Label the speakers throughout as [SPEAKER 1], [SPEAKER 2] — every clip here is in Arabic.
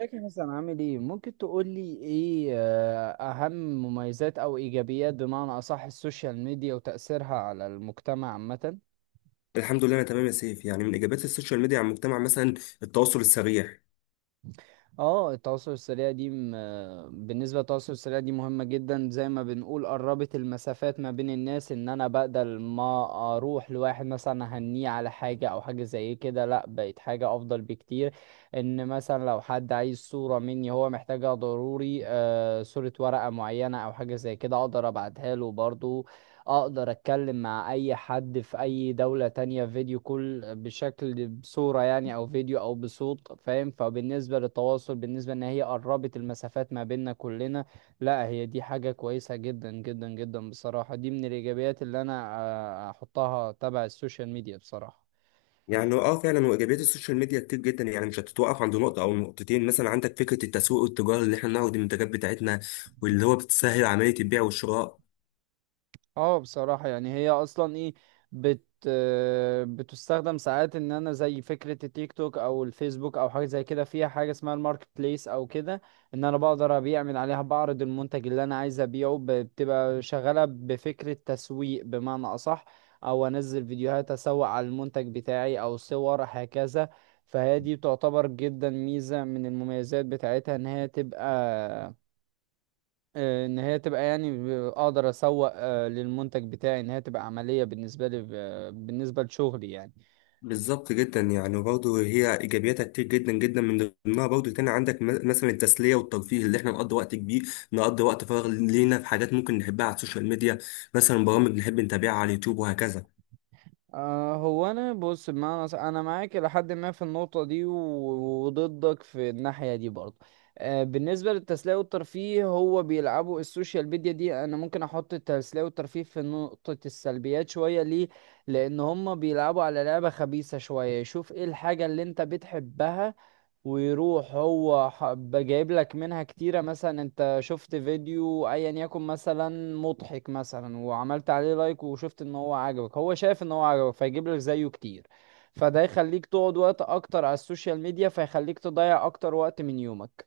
[SPEAKER 1] ازيك يا حسن؟ عامل ايه؟ ممكن تقول لي ايه اهم مميزات او ايجابيات بمعنى اصح السوشيال ميديا وتأثيرها على المجتمع عامة؟
[SPEAKER 2] الحمد لله، انا تمام يا سيف. يعني من ايجابيات السوشيال ميديا على المجتمع مثلا التواصل السريع.
[SPEAKER 1] اه، التواصل السريع دي بالنسبة للتواصل السريع دي مهمة جدا، زي ما بنقول قربت المسافات ما بين الناس، ان انا بدل ما اروح لواحد مثلا اهنيه على حاجة او حاجة زي كده، لا، بقت حاجة افضل بكتير. ان مثلا لو حد عايز صورة مني هو محتاجها ضروري، آه، صورة ورقة معينة او حاجة زي كده، اقدر ابعتها له برضو. اقدر اتكلم مع اي حد في اي دولة تانية فيديو، كل بشكل بصورة يعني او فيديو او بصوت، فاهم؟ فبالنسبة للتواصل، بالنسبة ان هي قربت المسافات ما بيننا كلنا، لا هي دي حاجة كويسة جدا جدا جدا بصراحة، دي من الايجابيات اللي انا احطها تبع السوشيال ميديا بصراحة.
[SPEAKER 2] يعني فعلا، وايجابيات السوشيال ميديا كتير جدا، يعني مش هتتوقف عند نقطه او نقطتين. مثلا عندك فكره التسويق والتجاره اللي احنا بنعرض المنتجات بتاعتنا، واللي هو بتسهل عمليه البيع والشراء.
[SPEAKER 1] اه بصراحة، يعني هي اصلا ايه، بت آه، بتستخدم ساعات. ان انا زي فكرة التيك توك او الفيسبوك او حاجة زي كده، فيها حاجة اسمها الماركت بليس او كده، ان انا بقدر ابيع من عليها، بعرض المنتج اللي انا عايز ابيعه. بتبقى شغالة بفكرة تسويق بمعنى اصح، او انزل فيديوهات اسوق على المنتج بتاعي او صور هكذا. فهي دي تعتبر جدا ميزة من المميزات بتاعتها، ان هي تبقى، ان هي تبقى يعني اقدر اسوق للمنتج بتاعي، ان هي تبقى عملية بالنسبة لي، بالنسبة لشغلي يعني.
[SPEAKER 2] بالظبط، جدا يعني. برضه هي ايجابياتها كتير جدا جدا، من ضمنها برضه تاني عندك مثلا التسليه والترفيه اللي احنا نقضي وقت فراغ لينا في حاجات ممكن نحبها على السوشيال ميديا، مثلا برامج نحب نتابعها على اليوتيوب وهكذا.
[SPEAKER 1] هو انا بص بمعنى انا معاك لحد ما في النقطة دي، وضدك في الناحية دي برضه. بالنسبة للتسلية والترفيه، هو بيلعبوا السوشيال ميديا دي، انا ممكن احط التسلية والترفيه في نقطة السلبيات شوية. ليه؟ لان هم بيلعبوا على لعبة خبيثة شوية، يشوف ايه الحاجة اللي انت بتحبها ويروح هو حب جايب لك منها كتيرة. مثلا انت شفت فيديو ايا يكن مثلا مضحك مثلا، وعملت عليه لايك، وشفت ان هو عجبك، هو شايف ان هو عجبك فيجيب لك زيه كتير. فده يخليك تقعد وقت اكتر على السوشيال ميديا، فيخليك تضيع اكتر وقت من يومك.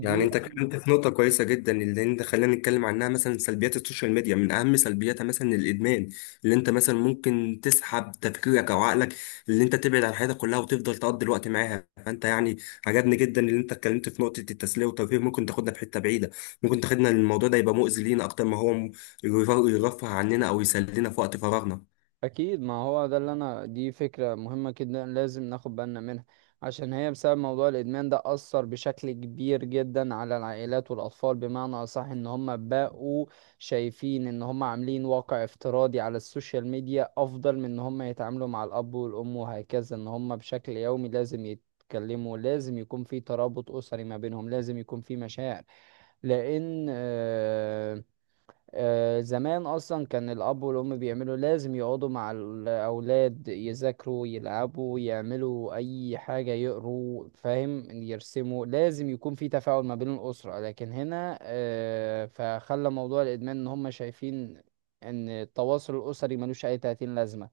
[SPEAKER 2] يعني انت اتكلمت في نقطة كويسة جدا، اللي انت خلينا نتكلم عنها، مثلا سلبيات السوشيال ميديا. من اهم سلبياتها مثلا الادمان، اللي انت مثلا ممكن تسحب تفكيرك او عقلك، اللي انت تبعد عن حياتك كلها وتفضل تقضي الوقت معاها. فانت يعني عجبني جدا اللي انت اتكلمت في نقطة التسلية والترفيه. ممكن تاخدنا في حتة بعيدة، ممكن تاخدنا الموضوع ده يبقى مؤذي لينا اكتر ما هو يرفه عننا او يسلينا في وقت فراغنا.
[SPEAKER 1] اكيد، ما هو ده اللي انا، دي فكره مهمه جدا لازم ناخد بالنا منها، عشان هي بسبب موضوع الادمان ده اثر بشكل كبير جدا على العائلات والاطفال. بمعنى اصح، ان هم بقوا شايفين ان هم عاملين واقع افتراضي على السوشيال ميديا افضل من ان هم يتعاملوا مع الاب والام وهكذا. ان هم بشكل يومي لازم يتكلموا، لازم يكون في ترابط أسري ما بينهم، لازم يكون في مشاعر، لأن زمان اصلا كان الاب والام بيعملوا، لازم يقعدوا مع الاولاد يذاكروا يلعبوا يعملوا اي حاجه يقروا، فاهم؟ يرسموا، لازم يكون في تفاعل ما بين الاسره. لكن هنا فخلى موضوع الادمان ان هم شايفين ان التواصل الاسري ملوش اي تأتين لازمه.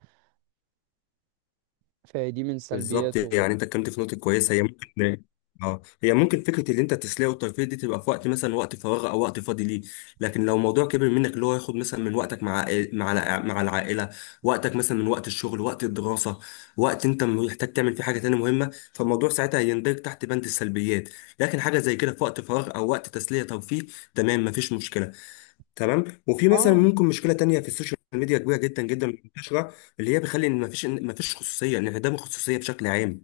[SPEAKER 1] فدي من
[SPEAKER 2] بالظبط. يعني
[SPEAKER 1] سلبياته.
[SPEAKER 2] انت اتكلمت في نقطه كويسه، هي ممكن اه هي ممكن فكره اللي انت التسليه والترفيه دي تبقى في وقت مثلا وقت فراغ او وقت فاضي ليه. لكن لو موضوع كبر منك، اللي هو ياخد مثلا من وقتك مع مع العائله، وقتك مثلا من وقت الشغل، وقت الدراسه، وقت انت محتاج تعمل فيه حاجه تانية مهمه، فالموضوع ساعتها هيندرج تحت بند السلبيات. لكن حاجه زي كده في وقت فراغ او وقت تسليه ترفيه، تمام، مفيش مشكله. تمام. وفي مثلا
[SPEAKER 1] اه،
[SPEAKER 2] ممكن مشكله تانية في السوشيال ميديا كبيره جدا جدا منتشره، اللي هي بتخلي ان مفيش إن مفيش خصوصيه، انعدام الخصوصيه بشكل عام.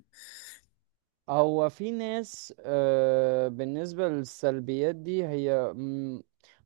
[SPEAKER 1] هو في ناس بالنسبة للسلبيات دي، هي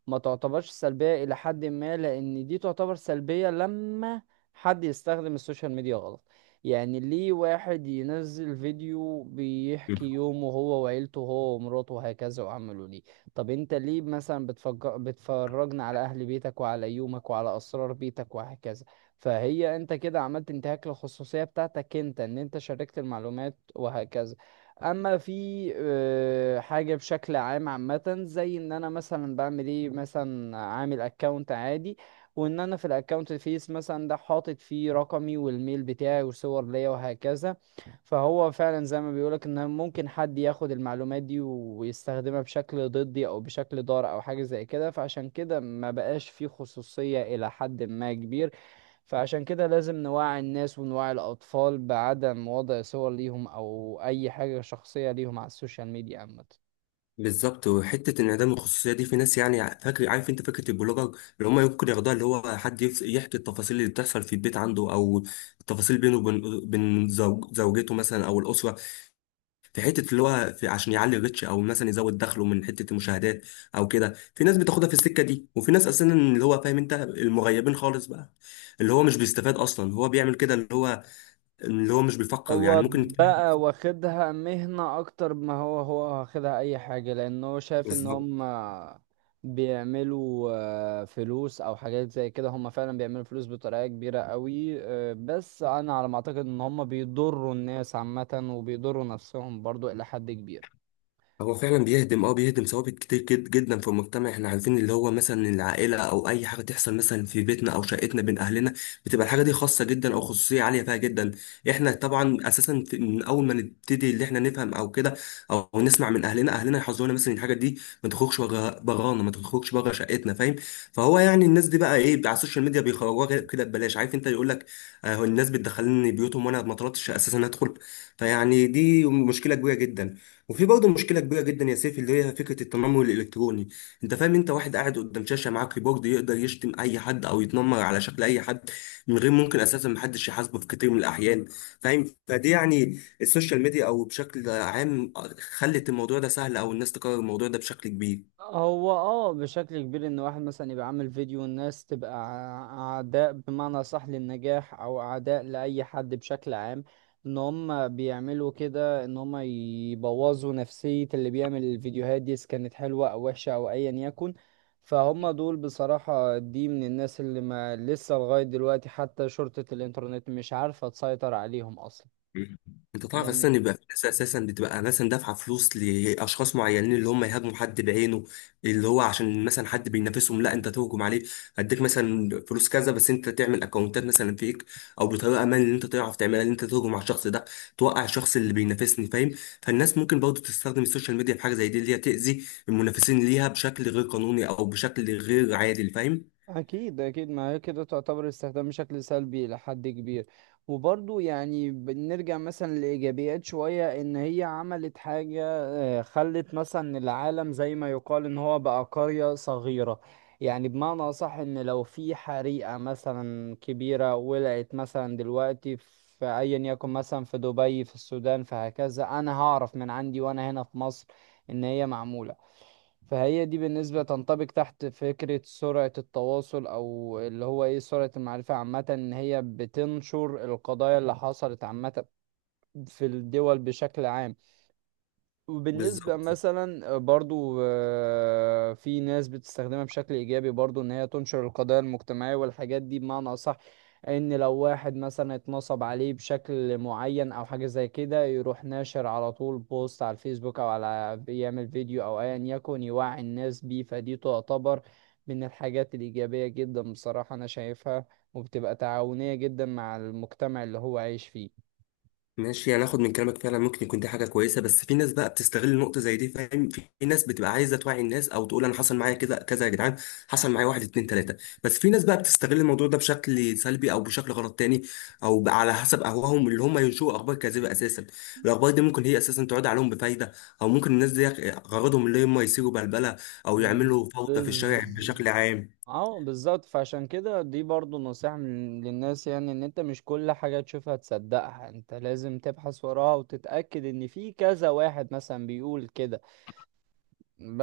[SPEAKER 1] ما تعتبرش سلبية إلى حد ما، لأن دي تعتبر سلبية لما حد يستخدم السوشيال ميديا غلط. يعني ليه واحد ينزل فيديو بيحكي
[SPEAKER 2] مم.
[SPEAKER 1] يومه هو وعيلته هو ومراته وهكذا؟ وعمله ليه؟ طب انت ليه مثلا بتفجر بتفرجنا على أهل بيتك وعلى يومك وعلى أسرار بيتك وهكذا؟ فهي انت كده عملت انتهاك للخصوصية بتاعتك انت، ان انت شاركت المعلومات وهكذا. اما في حاجه بشكل عام عامه، زي ان انا مثلا بعمل ايه مثلا، عامل اكونت عادي، وان انا في الاكونت الفيس مثلا ده حاطط فيه رقمي والميل بتاعي وصور ليا وهكذا، فهو فعلا زي ما بيقولك ان ممكن حد ياخد المعلومات دي ويستخدمها بشكل ضدي او بشكل ضار او حاجه زي كده. فعشان كده ما بقاش فيه خصوصيه الى حد ما كبير. فعشان كده لازم نوعي الناس ونوعي الأطفال بعدم وضع صور ليهم أو أي حاجة شخصية ليهم على السوشيال ميديا عامة.
[SPEAKER 2] بالظبط. وحته انعدام الخصوصيه دي في ناس يعني فاكر، عارف انت فكره البلوجر اللي هم ممكن ياخدوها، اللي هو حد يحكي التفاصيل اللي بتحصل في البيت عنده، او التفاصيل بينه وبين زوج زوجته مثلا او الاسره. في حته اللي هو في عشان يعلي الريتش، او مثلا يزود دخله من حته المشاهدات او كده. في ناس بتاخدها في السكه دي، وفي ناس اساسا اللي هو فاهم انت المغيبين خالص بقى، اللي هو مش بيستفاد اصلا هو بيعمل كده، اللي هو مش بيفكر يعني
[SPEAKER 1] هو
[SPEAKER 2] ممكن.
[SPEAKER 1] بقى واخدها مهنة أكتر ما هو، هو واخدها أي حاجة، لأن هو شايف إن
[SPEAKER 2] بالظبط.
[SPEAKER 1] هم بيعملوا فلوس أو حاجات زي كده. هم فعلا بيعملوا فلوس بطريقة كبيرة قوي، بس أنا على ما أعتقد إن هم بيضروا الناس عامة وبيضروا نفسهم برضو إلى حد كبير.
[SPEAKER 2] هو فعلا بيهدم، بيهدم ثوابت كتير جد جدا في المجتمع. احنا عارفين اللي هو مثلا العائله او اي حاجه تحصل مثلا في بيتنا او شقتنا بين اهلنا، بتبقى الحاجه دي خاصه جدا، او خصوصيه عاليه فيها جدا. احنا طبعا اساسا من اول ما نبتدي اللي احنا نفهم او كده، او نسمع من اهلنا، اهلنا يحذرونا مثلا الحاجه دي ما تخرجش بغانا، ما تخرجش بره شقتنا، فاهم؟ فهو يعني الناس دي بقى ايه على السوشيال ميديا بيخرجوها كده ببلاش، عارف انت، يقول لك الناس بتدخلني بيوتهم وانا ما طلبتش اساسا ادخل. فيعني دي مشكله كبيره جدا. وفي برضه مشكله كبيره جدا يا سيف، اللي هي فكره التنمر الالكتروني. انت فاهم، انت واحد قاعد قدام شاشه معاه كيبورد، يقدر يشتم اي حد او يتنمر على شكل اي حد من غير ممكن اساسا محدش يحاسبه في كتير من الاحيان، فاهم؟ فدي يعني السوشيال ميديا او بشكل عام خلت الموضوع ده سهل، او الناس تكرر الموضوع ده بشكل كبير.
[SPEAKER 1] هو اه بشكل كبير، ان واحد مثلا يبقى عامل فيديو والناس تبقى اعداء بمعنى صح للنجاح او اعداء لاي حد بشكل عام. ان هم بيعملوا كده ان هم يبوظوا نفسية اللي بيعمل الفيديوهات دي، اذا كانت حلوة او وحشة او ايا يكن. فهم دول بصراحة دي من الناس اللي ما لسه لغاية دلوقتي حتى شرطة الانترنت مش عارفة تسيطر عليهم اصلا.
[SPEAKER 2] مم. انت تعرف اساسا
[SPEAKER 1] لان
[SPEAKER 2] يبقى في ناس اساسا بتبقى مثلا دافعه فلوس لاشخاص معينين، اللي هم يهاجموا حد بعينه، اللي هو عشان مثلا حد بينافسهم. لا انت تهجم عليه، هديك مثلا فلوس كذا، بس انت تعمل اكونتات مثلا فيك او بطريقه ما اللي انت تعرف تعملها، اللي انت تهجم على الشخص ده، توقع الشخص اللي بينافسني، فاهم؟ فالناس ممكن برضه تستخدم السوشيال ميديا في حاجه زي دي، اللي هي تاذي المنافسين ليها بشكل غير قانوني او بشكل غير عادل، فاهم؟
[SPEAKER 1] أكيد أكيد، ما هي كده تعتبر استخدام بشكل سلبي لحد كبير. وبرضو يعني بنرجع مثلا لإيجابيات شوية، إن هي عملت حاجة خلت مثلا العالم زي ما يقال إن هو بقى قرية صغيرة. يعني بمعنى أصح، إن لو في حريقة مثلا كبيرة ولعت مثلا دلوقتي في أيا يكن مثلا، في دبي، في السودان، فهكذا أنا هعرف من عندي وأنا هنا في مصر إن هي معمولة. فهي دي بالنسبة تنطبق تحت فكرة سرعة التواصل، أو اللي هو إيه، سرعة المعرفة عامة، إن هي بتنشر القضايا اللي حصلت عامة في الدول بشكل عام. وبالنسبة
[SPEAKER 2] بالظبط.
[SPEAKER 1] مثلا برضو في ناس بتستخدمها بشكل إيجابي برضو، إن هي تنشر القضايا المجتمعية والحاجات دي بمعنى أصح. إن لو واحد مثلا اتنصب عليه بشكل معين أو حاجة زي كده، يروح ناشر على طول بوست على الفيسبوك أو على يعمل فيديو أو أيا يكن، يوعي الناس بيه. فدي تعتبر من الحاجات الإيجابية جدا بصراحة أنا شايفها، وبتبقى تعاونية جدا مع المجتمع اللي هو عايش فيه.
[SPEAKER 2] ماشي، انا اخد من كلامك، فعلا ممكن يكون دي حاجه كويسه، بس في ناس بقى بتستغل النقطه زي دي، فاهم؟ في ناس بتبقى عايزه توعي الناس او تقول انا حصل معايا كذا كذا يا جدعان، حصل معايا واحد اتنين تلاته، بس في ناس بقى بتستغل الموضوع ده بشكل سلبي او بشكل غلط تاني، او بقى على حسب اهواهم اللي هم ينشئوا اخبار كاذبه اساسا. الاخبار دي ممكن هي اساسا تعود عليهم بفايده، او ممكن الناس دي غرضهم اللي هم يثيروا بلبله او يعملوا فوضى في الشارع
[SPEAKER 1] بالظبط.
[SPEAKER 2] بشكل عام.
[SPEAKER 1] اه بالظبط، فعشان كده دي برضو نصيحة للناس، يعني ان انت مش كل حاجة تشوفها تصدقها، انت لازم تبحث وراها وتتأكد ان في كذا واحد مثلا بيقول كده،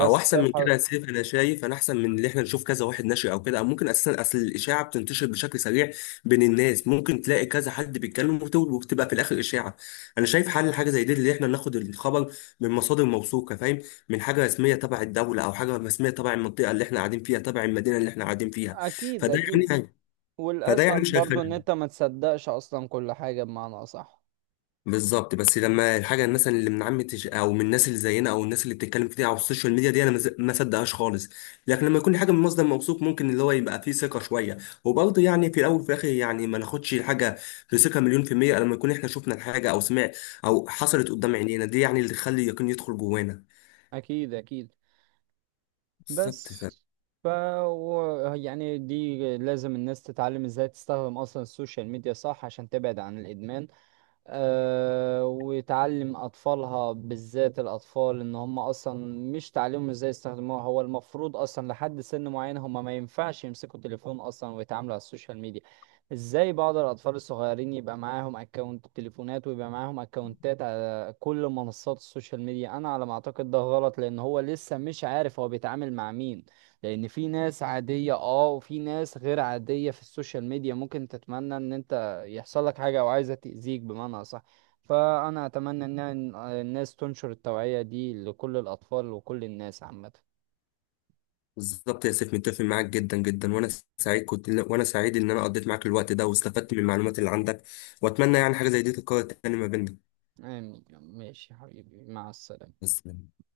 [SPEAKER 2] او احسن من
[SPEAKER 1] تبحث.
[SPEAKER 2] كده يا سيف، انا شايف انا احسن من اللي احنا نشوف كذا واحد نشري او كده، او ممكن اساسا اصل الاشاعه بتنتشر بشكل سريع بين الناس، ممكن تلاقي كذا حد بيتكلم وبتبقى في الاخر اشاعه. انا شايف حل حاجه زي دي اللي احنا ناخد الخبر من مصادر موثوقه، فاهم؟ من حاجه رسميه تبع الدوله او حاجه رسميه تبع المنطقه اللي احنا قاعدين فيها، تبع المدينه اللي احنا قاعدين فيها.
[SPEAKER 1] اكيد
[SPEAKER 2] فده
[SPEAKER 1] اكيد.
[SPEAKER 2] يعني فده يعني
[SPEAKER 1] والاسهل
[SPEAKER 2] مش
[SPEAKER 1] برضو ان
[SPEAKER 2] هيخلي.
[SPEAKER 1] انت ما تصدقش اصلا كل حاجة بمعنى اصح.
[SPEAKER 2] بالظبط. بس لما الحاجه مثلا اللي من عامه او من الناس اللي زينا او الناس اللي بتتكلم كتير على السوشيال ميديا دي، انا ما صدقهاش خالص. لكن لما يكون حاجه من مصدر موثوق، ممكن اللي هو يبقى فيه ثقه شويه. وبرضه يعني في الاول وفي الاخر يعني ما ناخدش الحاجه بثقه مليون في الميه، لما يكون احنا شفنا الحاجه او سمع او حصلت قدام عينينا، دي يعني اللي تخلي اليقين يدخل جوانا.
[SPEAKER 1] اكيد اكيد.
[SPEAKER 2] بالظبط
[SPEAKER 1] بس،
[SPEAKER 2] ف...
[SPEAKER 1] ف، يعني دي لازم الناس تتعلم ازاي تستخدم اصلا السوشيال ميديا صح عشان تبعد عن الادمان، وتعلم أطفالها، بالذات الأطفال، إن هم أصلا، مش تعلمهم إزاي يستخدموها، هو المفروض أصلا لحد سن معين هم ما ينفعش يمسكوا تليفون أصلا ويتعاملوا على السوشيال ميديا. إزاي بعض الأطفال الصغيرين يبقى معاهم أكونت تليفونات ويبقى معاهم أكونتات على كل منصات السوشيال ميديا؟ أنا على ما أعتقد ده غلط، لأن هو لسه مش عارف هو بيتعامل مع مين. لأن في ناس عادية أه وفي ناس غير عادية في السوشيال ميديا، ممكن تتمنى إن أنت يحصل لك حاجة أو عايزة تأذيك بمعنى أصح. فأنا أتمنى إن الناس تنشر التوعية دي لكل الأطفال وكل الناس عامة.
[SPEAKER 2] بالظبط يا سيف، متفق معاك جدا جدا. وانا سعيد ان انا قضيت معاك الوقت ده واستفدت من المعلومات اللي عندك، واتمنى يعني حاجه زي دي تتكرر تاني ما بيننا.
[SPEAKER 1] آمين. ماشي يا حبيبي، مع السلامة.
[SPEAKER 2] بس